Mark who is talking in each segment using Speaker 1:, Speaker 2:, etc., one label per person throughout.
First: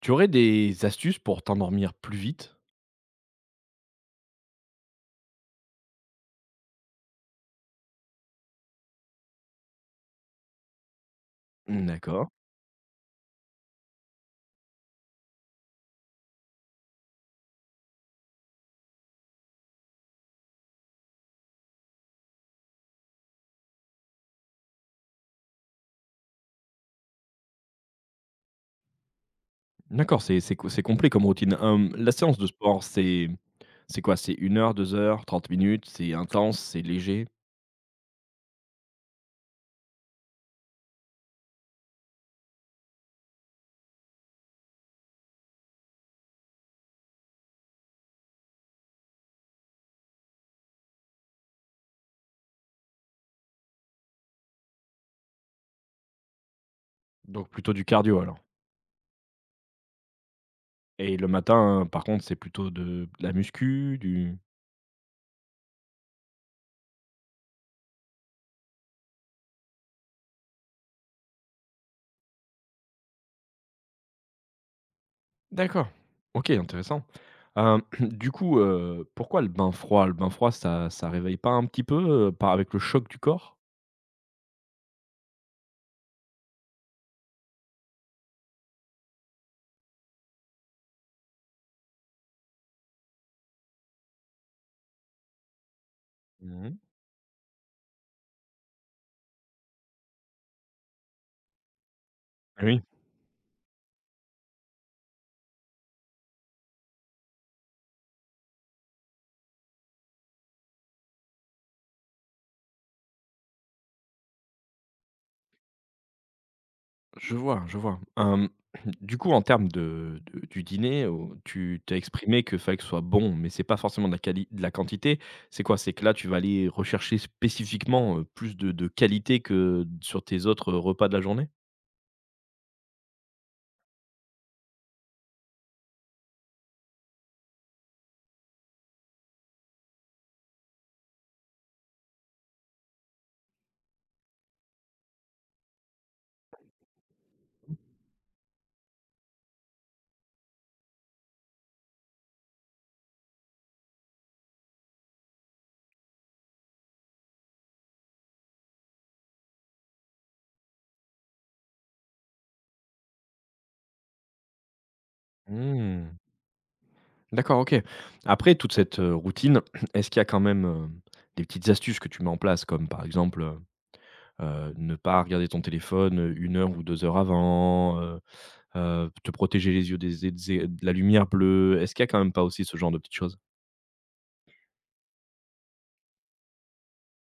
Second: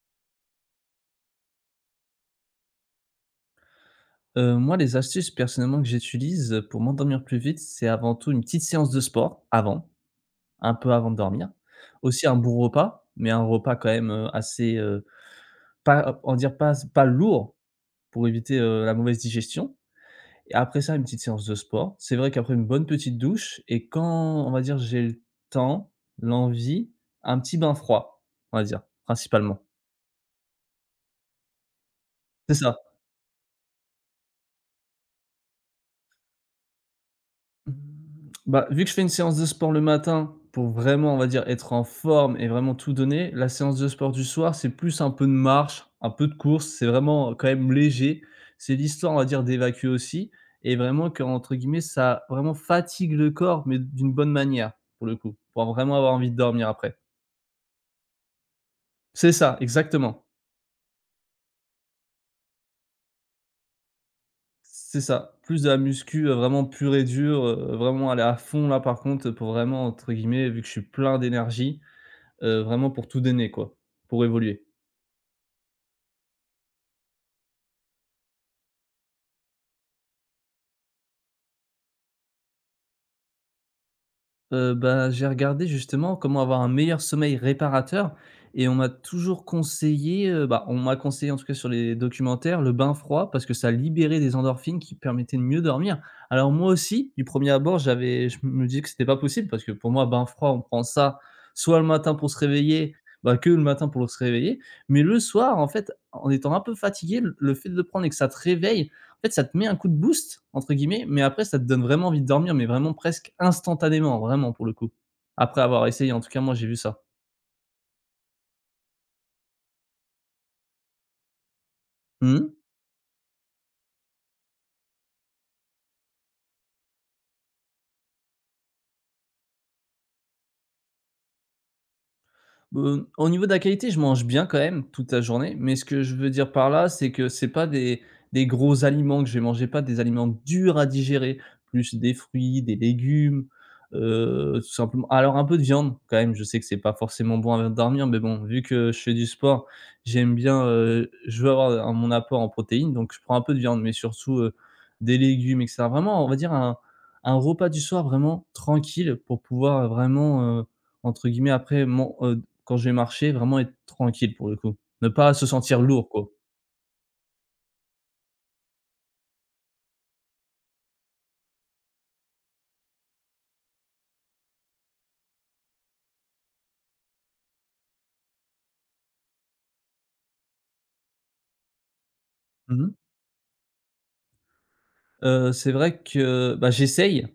Speaker 1: Tu aurais des astuces pour t'endormir plus vite?
Speaker 2: Moi, les astuces personnellement que j'utilise, pour m'endormir plus vite, c'est avant tout une petite séance de sport avant, un peu avant de dormir. Aussi
Speaker 1: D'accord.
Speaker 2: un bon repas, mais un repas quand même, assez, pas on va dire pas lourd pour éviter, la mauvaise digestion et après ça, une petite séance de sport. C'est vrai qu'après une bonne petite douche et quand, on va dire, j'ai le temps, l'envie, un petit bain froid, on va dire, principalement.
Speaker 1: D'accord, c'est complet comme routine. La séance de
Speaker 2: C'est ça.
Speaker 1: sport, c'est quoi? C'est une heure, 2 heures, 30 minutes? C'est intense? C'est léger?
Speaker 2: Mmh, Bah, vu que je fais une séance de sport le matin pour vraiment, on va dire, être en forme et vraiment tout donner, la séance de sport du soir, c'est plus un peu de marche, un peu de course, c'est vraiment quand même léger. C'est l'histoire, on va dire, d'évacuer aussi et vraiment que entre guillemets, ça vraiment fatigue le corps, mais d'une bonne manière pour le coup, pour vraiment avoir envie de dormir après.
Speaker 1: Donc plutôt du cardio alors?
Speaker 2: C'est ça, exactement.
Speaker 1: Et le matin, hein, par contre, c'est plutôt de la muscu, du
Speaker 2: C'est ça. Plus de la muscu, vraiment pure et dure, vraiment aller à fond là par contre, pour vraiment entre guillemets, vu que je suis plein d'énergie. Vraiment pour tout donner quoi, pour évoluer?
Speaker 1: d'accord. OK, intéressant. Du coup, pourquoi le bain froid? Le bain froid, ça réveille pas un petit peu, par avec le choc du corps?
Speaker 2: Bah, j'ai regardé justement comment avoir un meilleur sommeil réparateur et on m'a toujours conseillé, bah, on m'a conseillé en tout cas sur les documentaires, le bain froid parce que ça libérait des endorphines qui permettaient de mieux dormir. Alors moi
Speaker 1: Mmh.
Speaker 2: aussi, du premier abord, j'avais je me disais que c'était pas possible parce que pour moi, bain froid, on prend ça soit le matin pour se
Speaker 1: Oui,
Speaker 2: réveiller, bah, que le matin pour se réveiller, mais le soir en fait, en étant un peu fatigué, le fait de le prendre et que ça te réveille. En fait, ça te met un coup de «boost» entre guillemets, mais après ça te donne vraiment envie de dormir, mais vraiment presque instantanément, vraiment pour le coup. Après avoir essayé en tout cas moi j'ai vu ça.
Speaker 1: je vois, je vois. Du coup, en termes de du dîner, au tu tu exprimé
Speaker 2: Mmh.
Speaker 1: que fallait que ce soit bon, mais c'est pas forcément de la quantité. C'est quoi? C'est que là, tu vas aller rechercher spécifiquement, plus de qualité que sur tes autres repas de la journée?
Speaker 2: Au niveau de la qualité, je mange bien quand même toute la journée, mais ce que je veux dire par là, c'est que c'est pas des gros aliments que je vais manger, pas des aliments durs à digérer, plus des fruits, des légumes, tout simplement alors un peu de viande quand même, je sais que c'est pas forcément bon avant de dormir, mais bon, vu que je fais du sport, j'aime bien, je veux avoir un mon apport en protéines, donc je prends un peu de viande, mais surtout, des légumes et cetera. Vraiment, on va dire un repas du soir vraiment tranquille pour pouvoir, vraiment, entre guillemets après, man quand je vais marcher, vraiment être tranquille pour le coup. Ne pas se sentir lourd,
Speaker 1: Mmh.
Speaker 2: quoi.
Speaker 1: D'accord, OK. Après toute cette, routine, est-ce qu'il y a quand même, des petites astuces que tu mets en place? Comme par exemple, ne pas regarder ton téléphone, 1 heure ou 2 heures avant, te protéger les yeux des de la lumière bleue. Est-ce qu'il y a quand même pas aussi ce genre
Speaker 2: Mmh.
Speaker 1: de petites choses?
Speaker 2: C'est vrai que, bah, j'essaye.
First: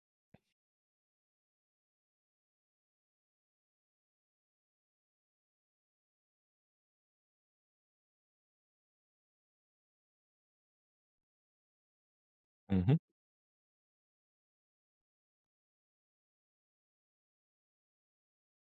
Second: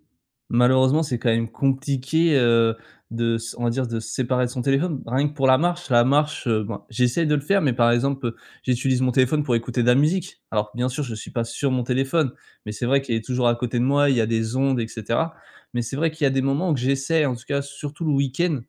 Speaker 2: Malheureusement, c'est quand même compliqué, de s on va dire de se séparer de son téléphone. Rien que pour la marche, ben, j'essaie de le faire, mais par exemple, j'utilise mon téléphone pour écouter de la musique. Alors bien sûr, je suis pas sur mon téléphone, mais c'est
Speaker 1: Mmh.
Speaker 2: vrai qu'il est toujours à côté de moi, il y a des ondes et cetera. Mais c'est vrai qu'il y a des moments où que j'essaie, en tout cas surtout le week-end,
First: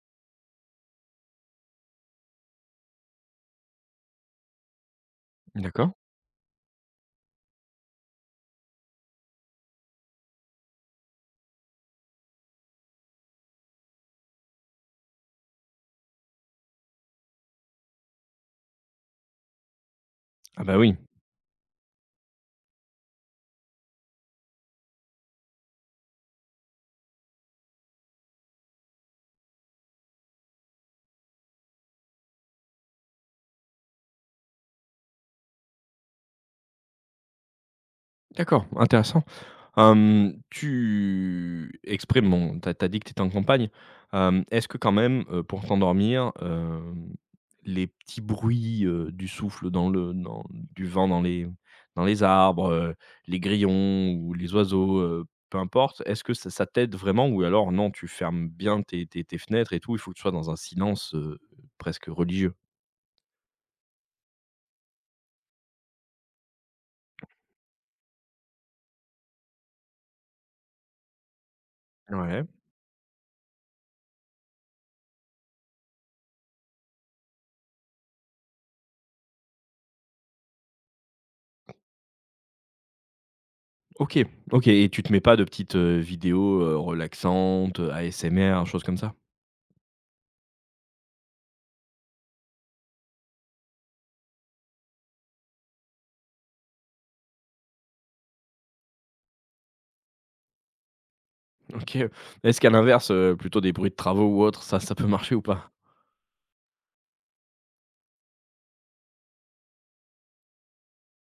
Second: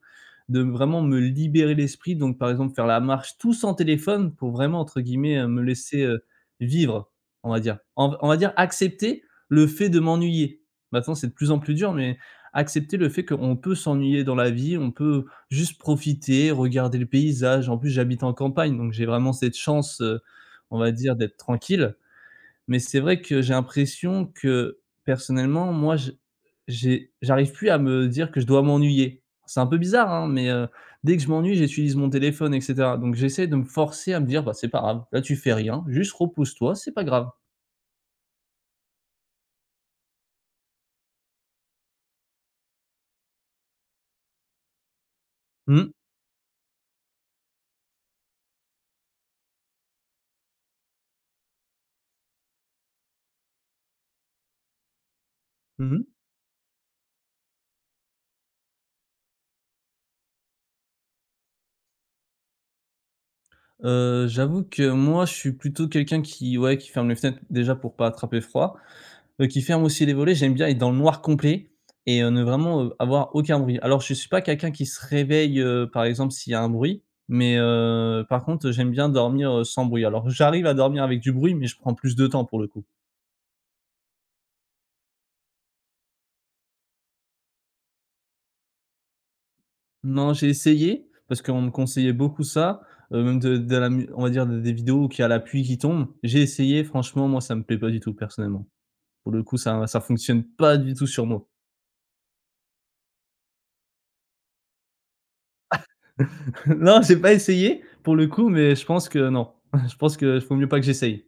Speaker 2: de vraiment me libérer l'esprit. Donc par exemple, faire la marche tout sans téléphone pour vraiment entre guillemets, me
Speaker 1: D'accord.
Speaker 2: laisser, vivre. On va dire. On va dire accepter le fait de m'ennuyer. Maintenant, c'est de plus en plus dur, mais accepter le fait qu'on peut s'ennuyer dans la vie, on peut juste profiter, regarder le paysage. En plus, j'habite en campagne, donc j'ai vraiment cette chance,
Speaker 1: Ah bah,
Speaker 2: on va
Speaker 1: oui.
Speaker 2: dire d'être tranquille. Mais c'est vrai que j'ai l'impression que, personnellement, moi, je j'ai j'arrive plus à me dire que je dois m'ennuyer. C'est un peu bizarre, hein, mais, dès que je m'ennuie, j'utilise mon téléphone et cetera. Donc j'essaie de me forcer à me dire: «Bah, c'est pas grave, là tu fais rien, juste repose-toi, c'est pas grave».
Speaker 1: D'accord, intéressant. Tu exprimes bon, t'as as dit que tu en campagne. Est-ce que quand même, pour
Speaker 2: Mmh.
Speaker 1: t'endormir, les petits bruits, du souffle dans le dans du vent dans les arbres, les grillons ou les oiseaux, peu
Speaker 2: Mmh
Speaker 1: importe,
Speaker 2: mh.
Speaker 1: est-ce que ça t'aide vraiment ou alors non, tu fermes bien tes fenêtres et tout, il faut que tu sois dans un silence, presque religieux?
Speaker 2: J'avoue que moi, je suis plutôt quelqu'un qui ouais, qui ferme les fenêtres déjà pour pas attraper froid, qui ferme aussi les volets. J'aime bien être dans le noir complet et ne
Speaker 1: Ouais.
Speaker 2: vraiment, avoir aucun bruit. Alors je suis pas quelqu'un qui se réveille, par exemple s'il y a un bruit, mais par contre, j'aime bien dormir, sans bruit. Alors j'arrive à dormir avec du bruit, mais je prends plus de temps pour le coup.
Speaker 1: OK, OK et tu te mets pas de petites, vidéos, relaxantes, ASMR, choses comme ça?
Speaker 2: Non, j'ai essayé parce qu'on me conseillait beaucoup ça, même de la mu on va dire de des vidéos où qu'il y a la pluie qui tombe. J'ai essayé, franchement, moi, ça me plaît pas du tout personnellement. Pour le coup, ça fonctionne pas du tout sur moi.
Speaker 1: OK. Est-ce qu'à l'inverse, plutôt des bruits de travaux ou autre, ça peut marcher ou pas?
Speaker 2: Non, j'ai pas essayé pour le coup, mais je pense que non. Je pense que faut mieux pas que j'essaye.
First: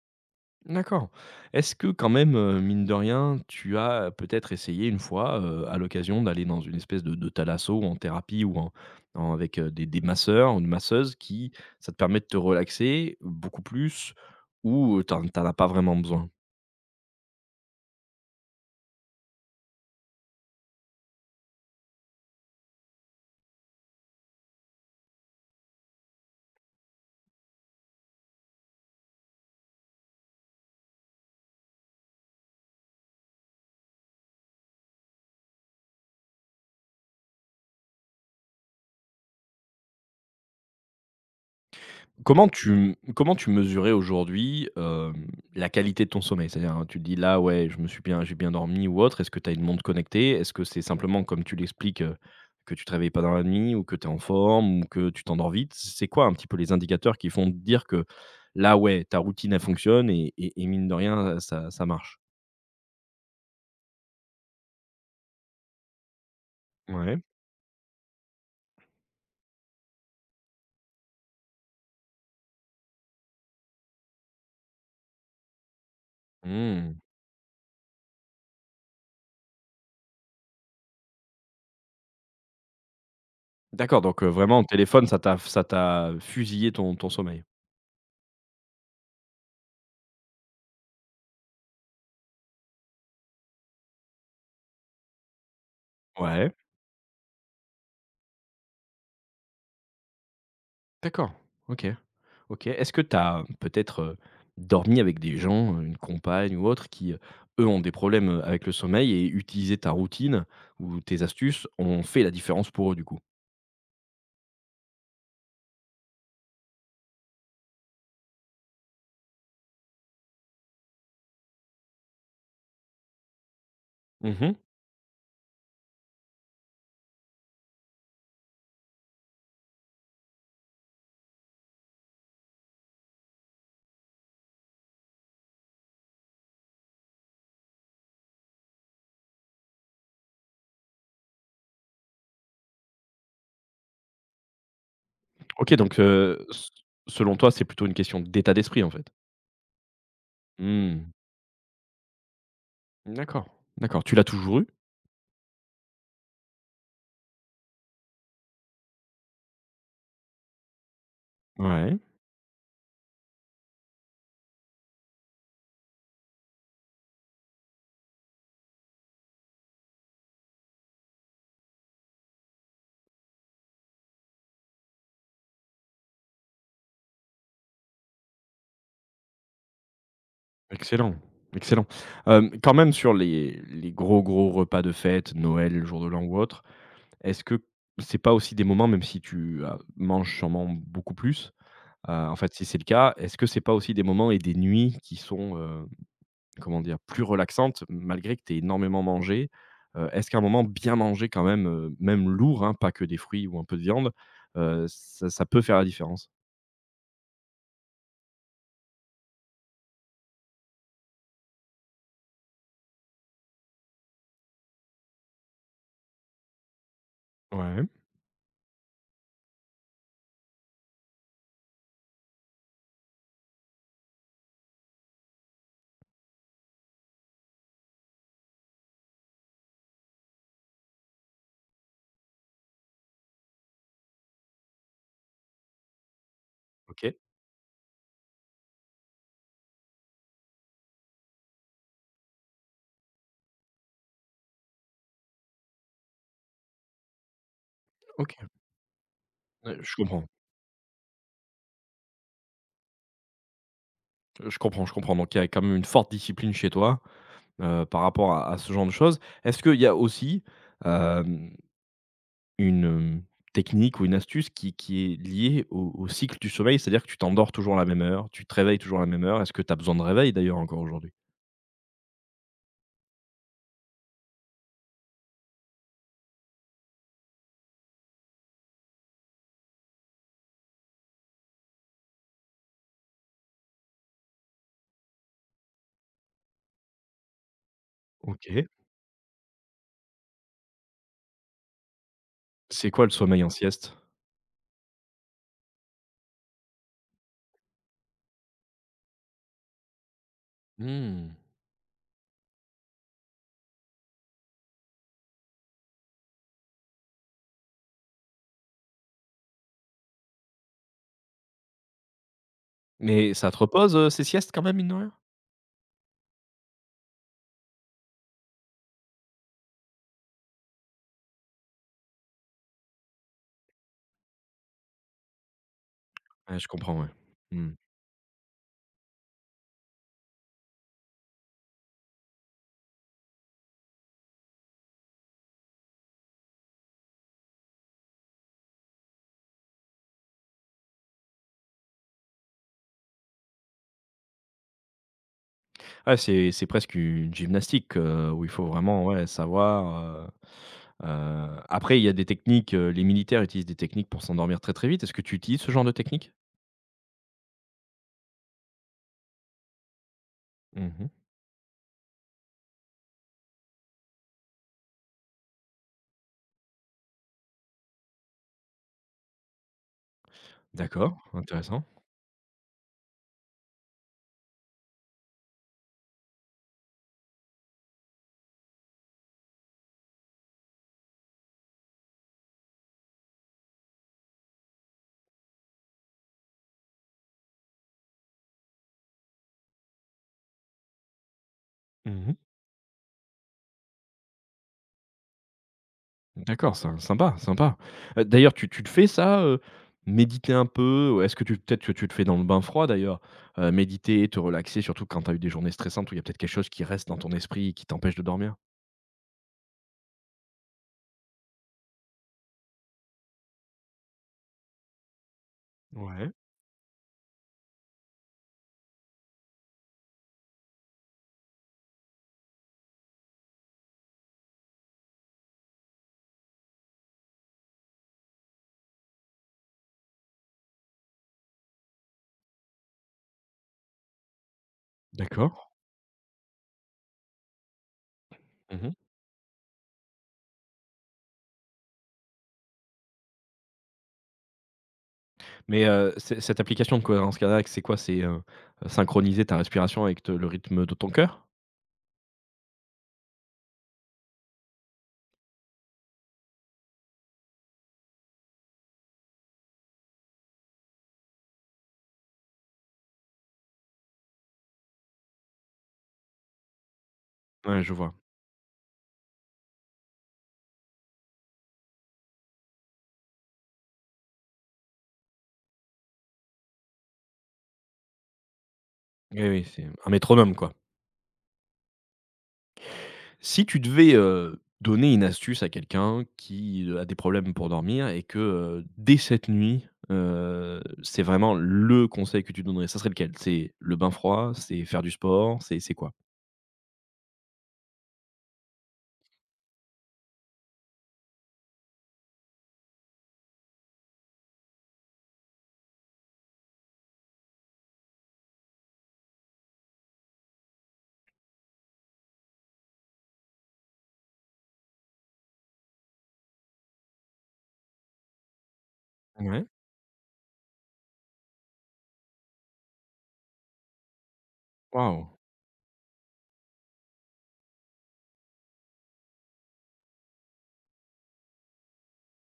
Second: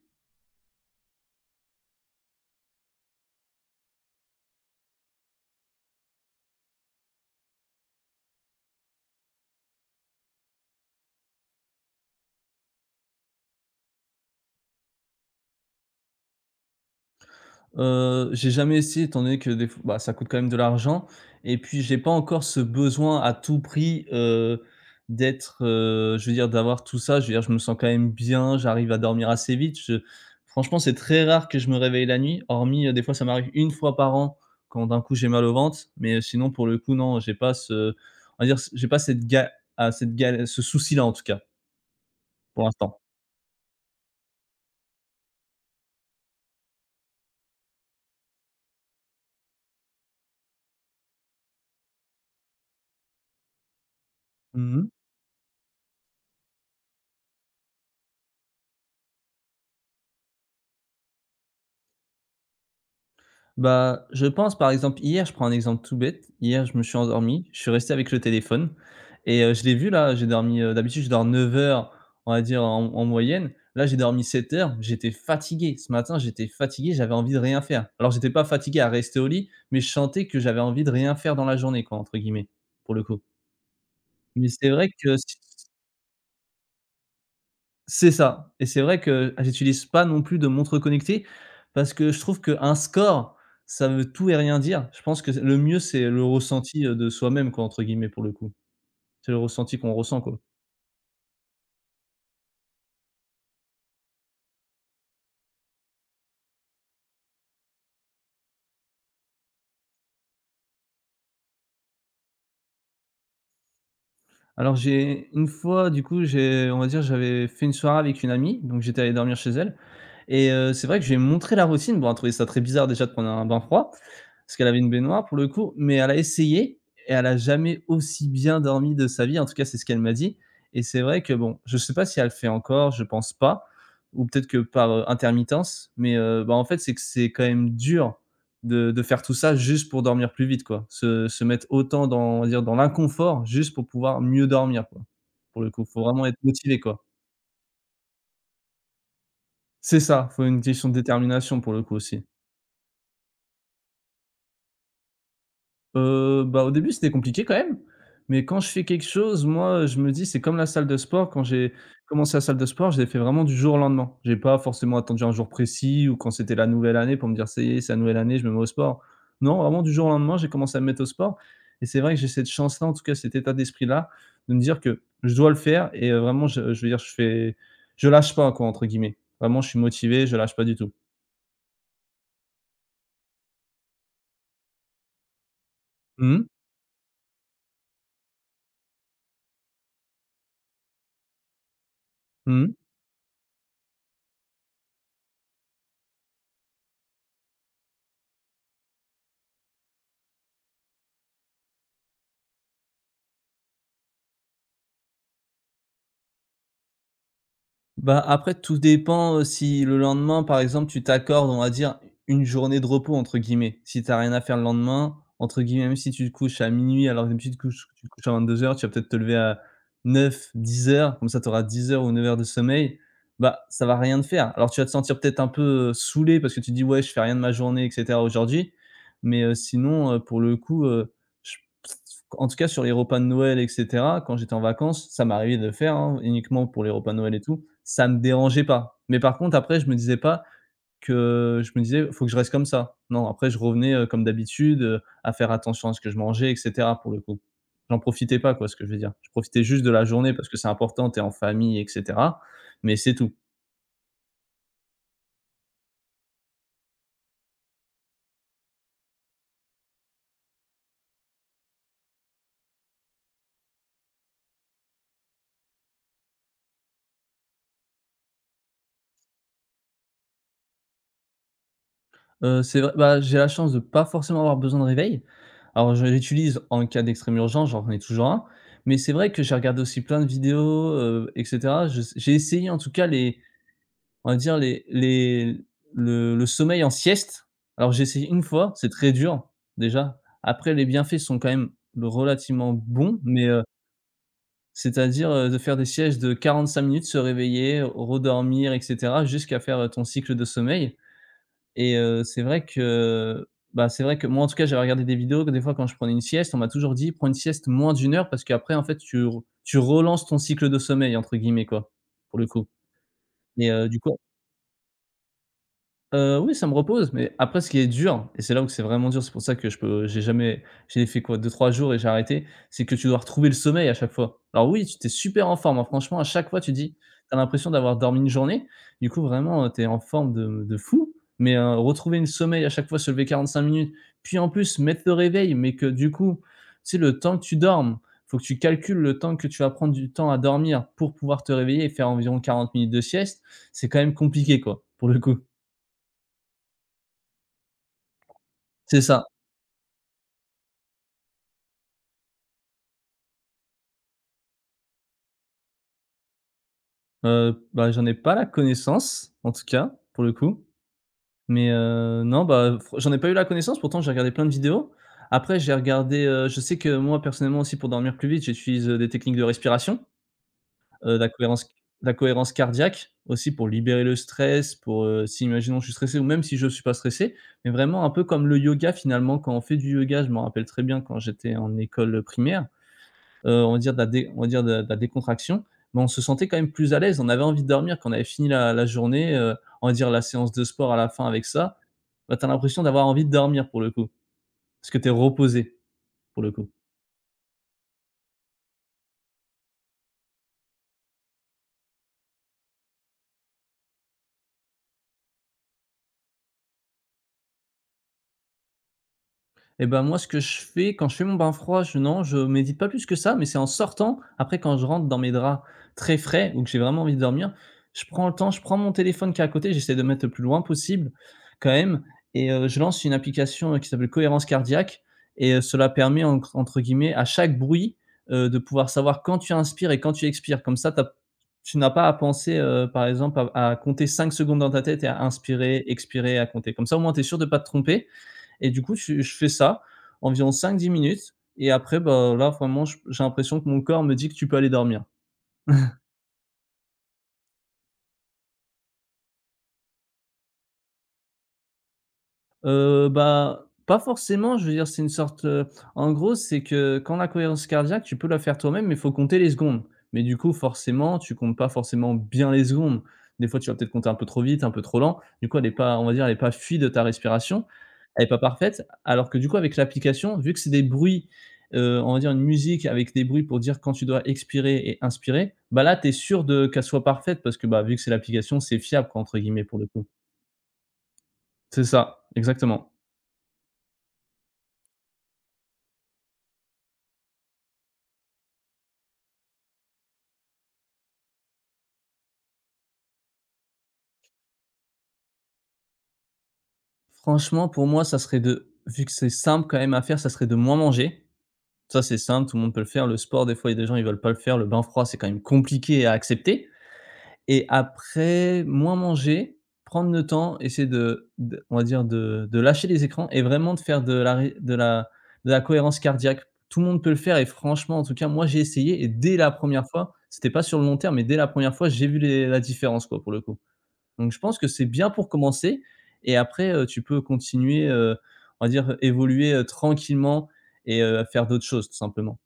Speaker 1: D'accord. Est-ce que quand même, mine de rien, tu as peut-être essayé une fois, à l'occasion d'aller dans une espèce de thalasso ou en thérapie ou en en avec, des masseurs ou une masseuse qui ça te permet de te relaxer beaucoup plus ou, t'en as pas vraiment besoin?
Speaker 2: J'ai jamais essayé étant donné que des f bah, ça coûte quand même de l'argent et puis j'ai pas encore ce besoin à tout prix, d'être, je veux dire d'avoir tout ça. Je veux dire je me sens quand même bien, j'arrive à dormir assez vite. Je Franchement, c'est très rare que je me réveille la nuit, hormis, des fois ça m'arrive une fois par an quand d'un coup j'ai mal au ventre, mais sinon pour le coup non, j'ai pas ce on va dire j'ai pas cette ga à cette gal ce souci là en tout cas,
Speaker 1: Comment
Speaker 2: pour
Speaker 1: tu
Speaker 2: l'instant.
Speaker 1: comment tu mesurais aujourd'hui, la qualité de ton sommeil? C'est-à-dire, hein, tu te dis: «Là, ouais, je me suis bien j'ai bien dormi» ou autre. Est-ce que tu as une montre connectée? Est-ce que c'est simplement, comme tu l'expliques, que tu te réveilles pas dans la nuit ou que tu es en forme ou
Speaker 2: Mmh.
Speaker 1: que tu t'endors vite? C'est quoi un petit peu les indicateurs qui font te dire que là, ouais, ta routine, elle fonctionne et mine de rien, ça marche?
Speaker 2: Bah, je pense par exemple hier, je prends un exemple tout bête, hier je me suis
Speaker 1: Ouais.
Speaker 2: endormi, je suis resté avec le téléphone et je l'ai vu là, j'ai dormi, d'habitude je dors 9 heures, on va dire en moyenne. Là, j'ai dormi 7 heures, j'étais fatigué. Ce matin, j'étais fatigué,
Speaker 1: Mmh.
Speaker 2: j'avais envie de rien faire. Alors j'étais pas fatigué à rester au lit, mais je sentais que j'avais envie de rien faire dans la journée quoi, entre guillemets, pour le coup.
Speaker 1: D'accord, donc
Speaker 2: Mais
Speaker 1: vraiment, le
Speaker 2: c'est vrai
Speaker 1: téléphone,
Speaker 2: que
Speaker 1: ça
Speaker 2: si.
Speaker 1: t'a ça t'a fusillé ton sommeil?
Speaker 2: C'est ça et c'est vrai que j'utilise pas non plus de montre connectée parce que je trouve qu'un score, ça veut tout et rien dire. Je pense que le mieux, c'est le
Speaker 1: Ouais.
Speaker 2: ressenti, de soi-même quoi, entre guillemets, pour le coup. C'est le ressenti qu'on ressent, quoi.
Speaker 1: D'accord. OK. OK. Est-ce que tu as, peut-être, dormi avec des gens, une compagne ou autre qui, eux, ont des problèmes, avec le sommeil et utiliser ta routine ou tes astuces ont fait la différence pour eux, du coup?
Speaker 2: Alors j'ai une fois du coup, j'ai on va dire, j'avais fait une soirée avec une amie, donc j'étais allé dormir chez elle et c'est vrai que j'ai montré la routine. Bon, elle trouvait ça très bizarre déjà de prendre un bain froid, parce
Speaker 1: Mmh.
Speaker 2: qu'elle avait une baignoire pour le coup, mais elle a essayé et elle a jamais aussi bien dormi de sa vie. En tout cas, c'est ce qu'elle m'a dit et c'est vrai que bon, je sais pas si elle le fait encore, je pense pas ou peut-être que par, intermittence, mais bah, en fait, c'est que c'est quand même dur de faire tout ça juste pour dormir plus vite, quoi. Se mettre autant dans on va dire dans l'inconfort juste pour pouvoir mieux dormir, quoi. Pour le
Speaker 1: OK,
Speaker 2: coup,
Speaker 1: donc
Speaker 2: faut vraiment être
Speaker 1: s
Speaker 2: motivé, quoi.
Speaker 1: selon toi, c'est plutôt une question d'état d'esprit, en fait?
Speaker 2: C'est ça, faut une question de
Speaker 1: Mmh.
Speaker 2: détermination pour le coup aussi.
Speaker 1: D'accord, d'accord. Tu l'as toujours eu?
Speaker 2: Bah, au début, c'était compliqué quand même, mais quand je fais quelque chose, moi, je me dis: «C'est comme la salle de sport». Quand j'ai
Speaker 1: Ouais.
Speaker 2: commencé la salle de sport, je l'ai fait vraiment du jour au lendemain. J'ai pas forcément attendu un jour précis ou quand c'était la nouvelle année pour me dire: «Ça y est, c'est la nouvelle année, je me mets au sport». Non, vraiment du jour au lendemain, j'ai commencé à me mettre au sport et c'est vrai que j'ai cette chance-là, en tout cas cet état d'esprit-là, de me dire que je dois le faire et vraiment je veux dire, je fais «je lâche pas» quoi, entre guillemets. Vraiment, je suis motivé, je lâche pas du tout.
Speaker 1: Excellent, excellent. Quand même sur les gros, gros repas de fête, Noël, le jour de l'an
Speaker 2: Mmh
Speaker 1: ou
Speaker 2: mh.
Speaker 1: autre, est-ce que c'est pas aussi des moments, même si tu as manges sûrement beaucoup plus, en fait, si
Speaker 2: Mmh.
Speaker 1: c'est le cas, est-ce que c'est pas aussi des moments et des nuits qui sont, comment dire? Plus relaxantes malgré que tu aies énormément mangé? Est-ce qu'un moment bien mangé quand même, même lourd, hein, pas que des fruits ou un peu de viande, ça peut faire la différence?
Speaker 2: Bah, après tout dépend, si le lendemain, par exemple, tu t'accordes, on va dire, une «journée de repos» entre guillemets. Si t'as rien à faire le lendemain, entre guillemets, même si tu te couches à minuit alors que d'habitude tu te
Speaker 1: Ouais,
Speaker 2: couches tu te couches à 22 h, tu vas peut-être te lever à neuf dix heures comme ça tu auras 10 heures ou 9 heures de sommeil. Bah, ça va rien te faire. Alors tu vas te sentir peut-être un peu, saoulé parce que tu dis : « Ouais, je fais rien de ma journée et cetera aujourd'hui », mais sinon, pour le coup, en tout cas, sur les repas de Noël et cetera, quand j'étais en vacances, ça m'arrivait de le faire, hein, uniquement pour les repas
Speaker 1: OK,
Speaker 2: de Noël et tout, ça me dérangeait pas. Mais par contre, après, je me disais pas que je me disais : « Faut que je reste comme ça ». Non, après je revenais, comme d'habitude, à faire attention à ce que je mangeais et cetera, pour le coup. J'en
Speaker 1: OK.
Speaker 2: profitais pas quoi, ce que je veux dire. Je profitais
Speaker 1: Ouais,
Speaker 2: juste de
Speaker 1: je
Speaker 2: la
Speaker 1: comprends,
Speaker 2: journée parce que c'est important, t'es en famille et cetera, mais c'est tout.
Speaker 1: je comprends, je comprends. Donc il y a quand même une forte discipline chez toi, par rapport à ce genre de choses. Est-ce qu'il y a aussi, une, technique ou une astuce qui est liée au cycle du sommeil, c'est-à-dire que tu t'endors toujours à la même heure, tu te réveilles toujours à la même heure. Est-ce que tu as besoin de réveil d'ailleurs encore aujourd'hui?
Speaker 2: C'est vrai bah, j'ai la chance de pas forcément avoir besoin de réveil. Alors je l'utilise en cas d'extrême urgence, j'en ai toujours un, mais c'est vrai que j'ai regardé aussi plein de vidéos, et cetera. Je s J'ai essayé en tout cas les on va dire les le sommeil en sieste. Alors j'ai essayé une
Speaker 1: OK.
Speaker 2: fois, c'est très dur déjà. Après les bienfaits sont quand même relativement
Speaker 1: C'est quoi le
Speaker 2: bons,
Speaker 1: sommeil
Speaker 2: mais
Speaker 1: en sieste?
Speaker 2: c'est-à-dire, de faire des siestes de 45 minutes, se réveiller, redormir et cetera jusqu'à faire, ton cycle de sommeil.
Speaker 1: Mmh.
Speaker 2: Et c'est vrai que, bah, c'est vrai que moi, en tout cas, j'avais regardé des vidéos que des fois, quand je prenais une sieste, on m'a toujours dit : « Prends une sieste moins d'une heure parce qu'après, en fait, tu relances ton cycle de sommeil », entre guillemets, quoi, pour le coup.
Speaker 1: Mais ça te
Speaker 2: Et
Speaker 1: repose, ces siestes quand même, mine de rien?
Speaker 2: Oui, ça me repose, mais après ce qui est dur et c'est là où c'est vraiment dur, c'est pour ça que je peux j'ai jamais j'ai fait quoi deux trois jours et j'ai arrêté, c'est que tu dois retrouver le sommeil à chaque fois. Alors oui, tu es super en forme, hein, franchement à chaque
Speaker 1: Ouais,
Speaker 2: fois
Speaker 1: je
Speaker 2: tu dis : «
Speaker 1: comprends, ouais.
Speaker 2: Tu as l'impression
Speaker 1: Mmh.
Speaker 2: d'avoir dormi une journée ». Du coup vraiment, tu es en forme de fou, mais retrouver le sommeil à chaque fois, se lever 45 minutes, puis en plus mettre le réveil, mais que du coup, tu sais le temps que tu dormes, faut que tu calcules le temps que tu vas prendre du temps à dormir pour pouvoir te réveiller et faire environ 40 minutes de sieste, c'est quand même compliqué quoi, pour le coup.
Speaker 1: Ah c'est presque une gymnastique, où il faut
Speaker 2: C'est
Speaker 1: vraiment,
Speaker 2: ça.
Speaker 1: ouais, savoir, après il y a des techniques, les militaires utilisent des techniques pour s'endormir très, très vite. Est-ce que tu utilises ce genre de technique?
Speaker 2: Bah, j'en ai pas la connaissance, en tout cas, pour le coup.
Speaker 1: Mmh.
Speaker 2: Mais, non, bah, fr j'en ai pas eu la connaissance, pourtant j'ai regardé plein de vidéos. Après j'ai regardé, je sais que moi personnellement aussi pour dormir plus vite, j'utilise, des techniques de respiration,
Speaker 1: D'accord,
Speaker 2: heu, la cohérence c
Speaker 1: intéressant.
Speaker 2: la cohérence cardiaque aussi pour libérer le stress, pour, si imaginons je suis stressé ou même si je suis pas stressé, mais vraiment un peu comme le yoga finalement, quand on fait du yoga, je m'en rappelle très bien quand j'étais en école primaire, on va dire de la décontraction, mais on se sentait quand même plus à l'aise. On avait envie de dormir quand on avait fini la journée, on va dire la séance de sport à la fin avec ça,
Speaker 1: Mmh.
Speaker 2: bah, tu as l'impression d'avoir envie de dormir pour le coup, parce que tu es reposé, pour le coup.
Speaker 1: D'accord, sympa, sympa. D'ailleurs, tu le fais ça, méditer un peu? Ou est-ce que tu peut-être que tu le fais dans le bain froid d'ailleurs? Méditer, te relaxer, surtout quand tu as eu des journées stressantes où il y a peut-être quelque chose qui reste dans ton esprit et qui t'empêche de dormir?
Speaker 2: Et ben moi, ce que je fais quand je fais mon bain froid, je non, je médite pas plus que ça, mais c'est en sortant, après quand je rentre dans mes draps très
Speaker 1: Ouais,
Speaker 2: frais ou que j'ai vraiment envie de dormir, je prends le temps, je prends mon téléphone qui est à côté, j'essaie de le mettre le plus loin possible quand même et je lance une application, qui s'appelle Cohérence Cardiaque et cela permet encre entre guillemets à chaque bruit, de pouvoir savoir quand tu inspires et quand tu expires. Comme ça, tu n'as pas à penser, par exemple, à compter 5 secondes dans ta tête et à
Speaker 1: d'accord.
Speaker 2: inspirer, expirer, à compter. Comme ça, au moins, tu es sûr de pas te tromper et du
Speaker 1: Mmh.
Speaker 2: coup, je fais ça environ 5 à 10 minutes et après, bah, là, vraiment, j'ai l'impression que mon corps me dit que tu peux aller dormir.
Speaker 1: Mais, c'est cette application de cohérence cardiaque, c'est quoi? C'est, synchroniser ta respiration avec te le rythme de ton cœur?
Speaker 2: Bah, pas forcément, je veux dire, c'est une sorte, en gros, c'est que quand la cohérence cardiaque, tu peux la faire toi-même, mais il faut compter les secondes. Mais du coup, forcément, tu comptes pas forcément bien les secondes. Des fois, tu vas peut-être compter un peu trop vite, un peu trop lent. Du coup, elle est pas, on va dire, elle est pas fluide, de ta respiration.
Speaker 1: Ouais, je vois.
Speaker 2: Elle est pas parfaite. Alors que du coup, avec l'application, vu que c'est des bruits, on va dire, une musique avec des bruits pour dire quand tu dois expirer et inspirer, bah, là, tu es sûr de qu'elle soit parfaite parce que, bah, vu que c'est l'application, c'est « fiable » quoi, entre
Speaker 1: Oui,
Speaker 2: guillemets,
Speaker 1: oui,
Speaker 2: pour le
Speaker 1: c'est
Speaker 2: coup.
Speaker 1: un métronome, quoi.
Speaker 2: C'est ça, exactement.
Speaker 1: Si tu devais, donner une astuce à quelqu'un qui, a des problèmes pour dormir et que, dès cette nuit, c'est vraiment le conseil que tu donnerais, ça serait lequel? C'est le bain froid? C'est faire du sport? C'est quoi?
Speaker 2: Franchement, pour moi, ça serait de vu que c'est simple quand même à faire, ça serait de moins manger. Ça, c'est simple, tout le monde peut le faire. Le sport, des fois, il y a des gens, ils veulent pas le faire. Le bain froid, c'est quand même compliqué à accepter et après, moins manger, prendre le temps, essayer de on va dire de lâcher les écrans et vraiment de faire de la cohérence cardiaque. Tout le monde peut le faire et franchement, en tout cas, moi, j'ai essayé et dès la
Speaker 1: Ouais.
Speaker 2: première fois, c'était pas sur le long terme, mais dès la première fois, j'ai vu les la différence, quoi, pour le coup. Donc je pense que c'est bien
Speaker 1: Waouh!
Speaker 2: pour commencer et après, tu peux continuer, on va dire évoluer, tranquillement et faire d'autres choses tout simplement.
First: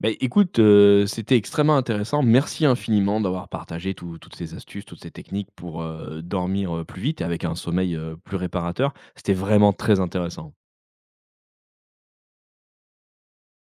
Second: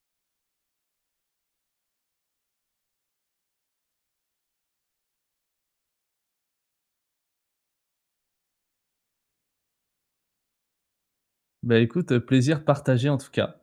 Speaker 1: Beh, écoute, c'était extrêmement intéressant. Merci infiniment d'avoir partagé toutes ces astuces, toutes ces techniques pour, dormir, plus vite et avec un sommeil, plus réparateur. C'était vraiment très intéressant.
Speaker 2: Bah écoute, plaisir partagé en tout cas.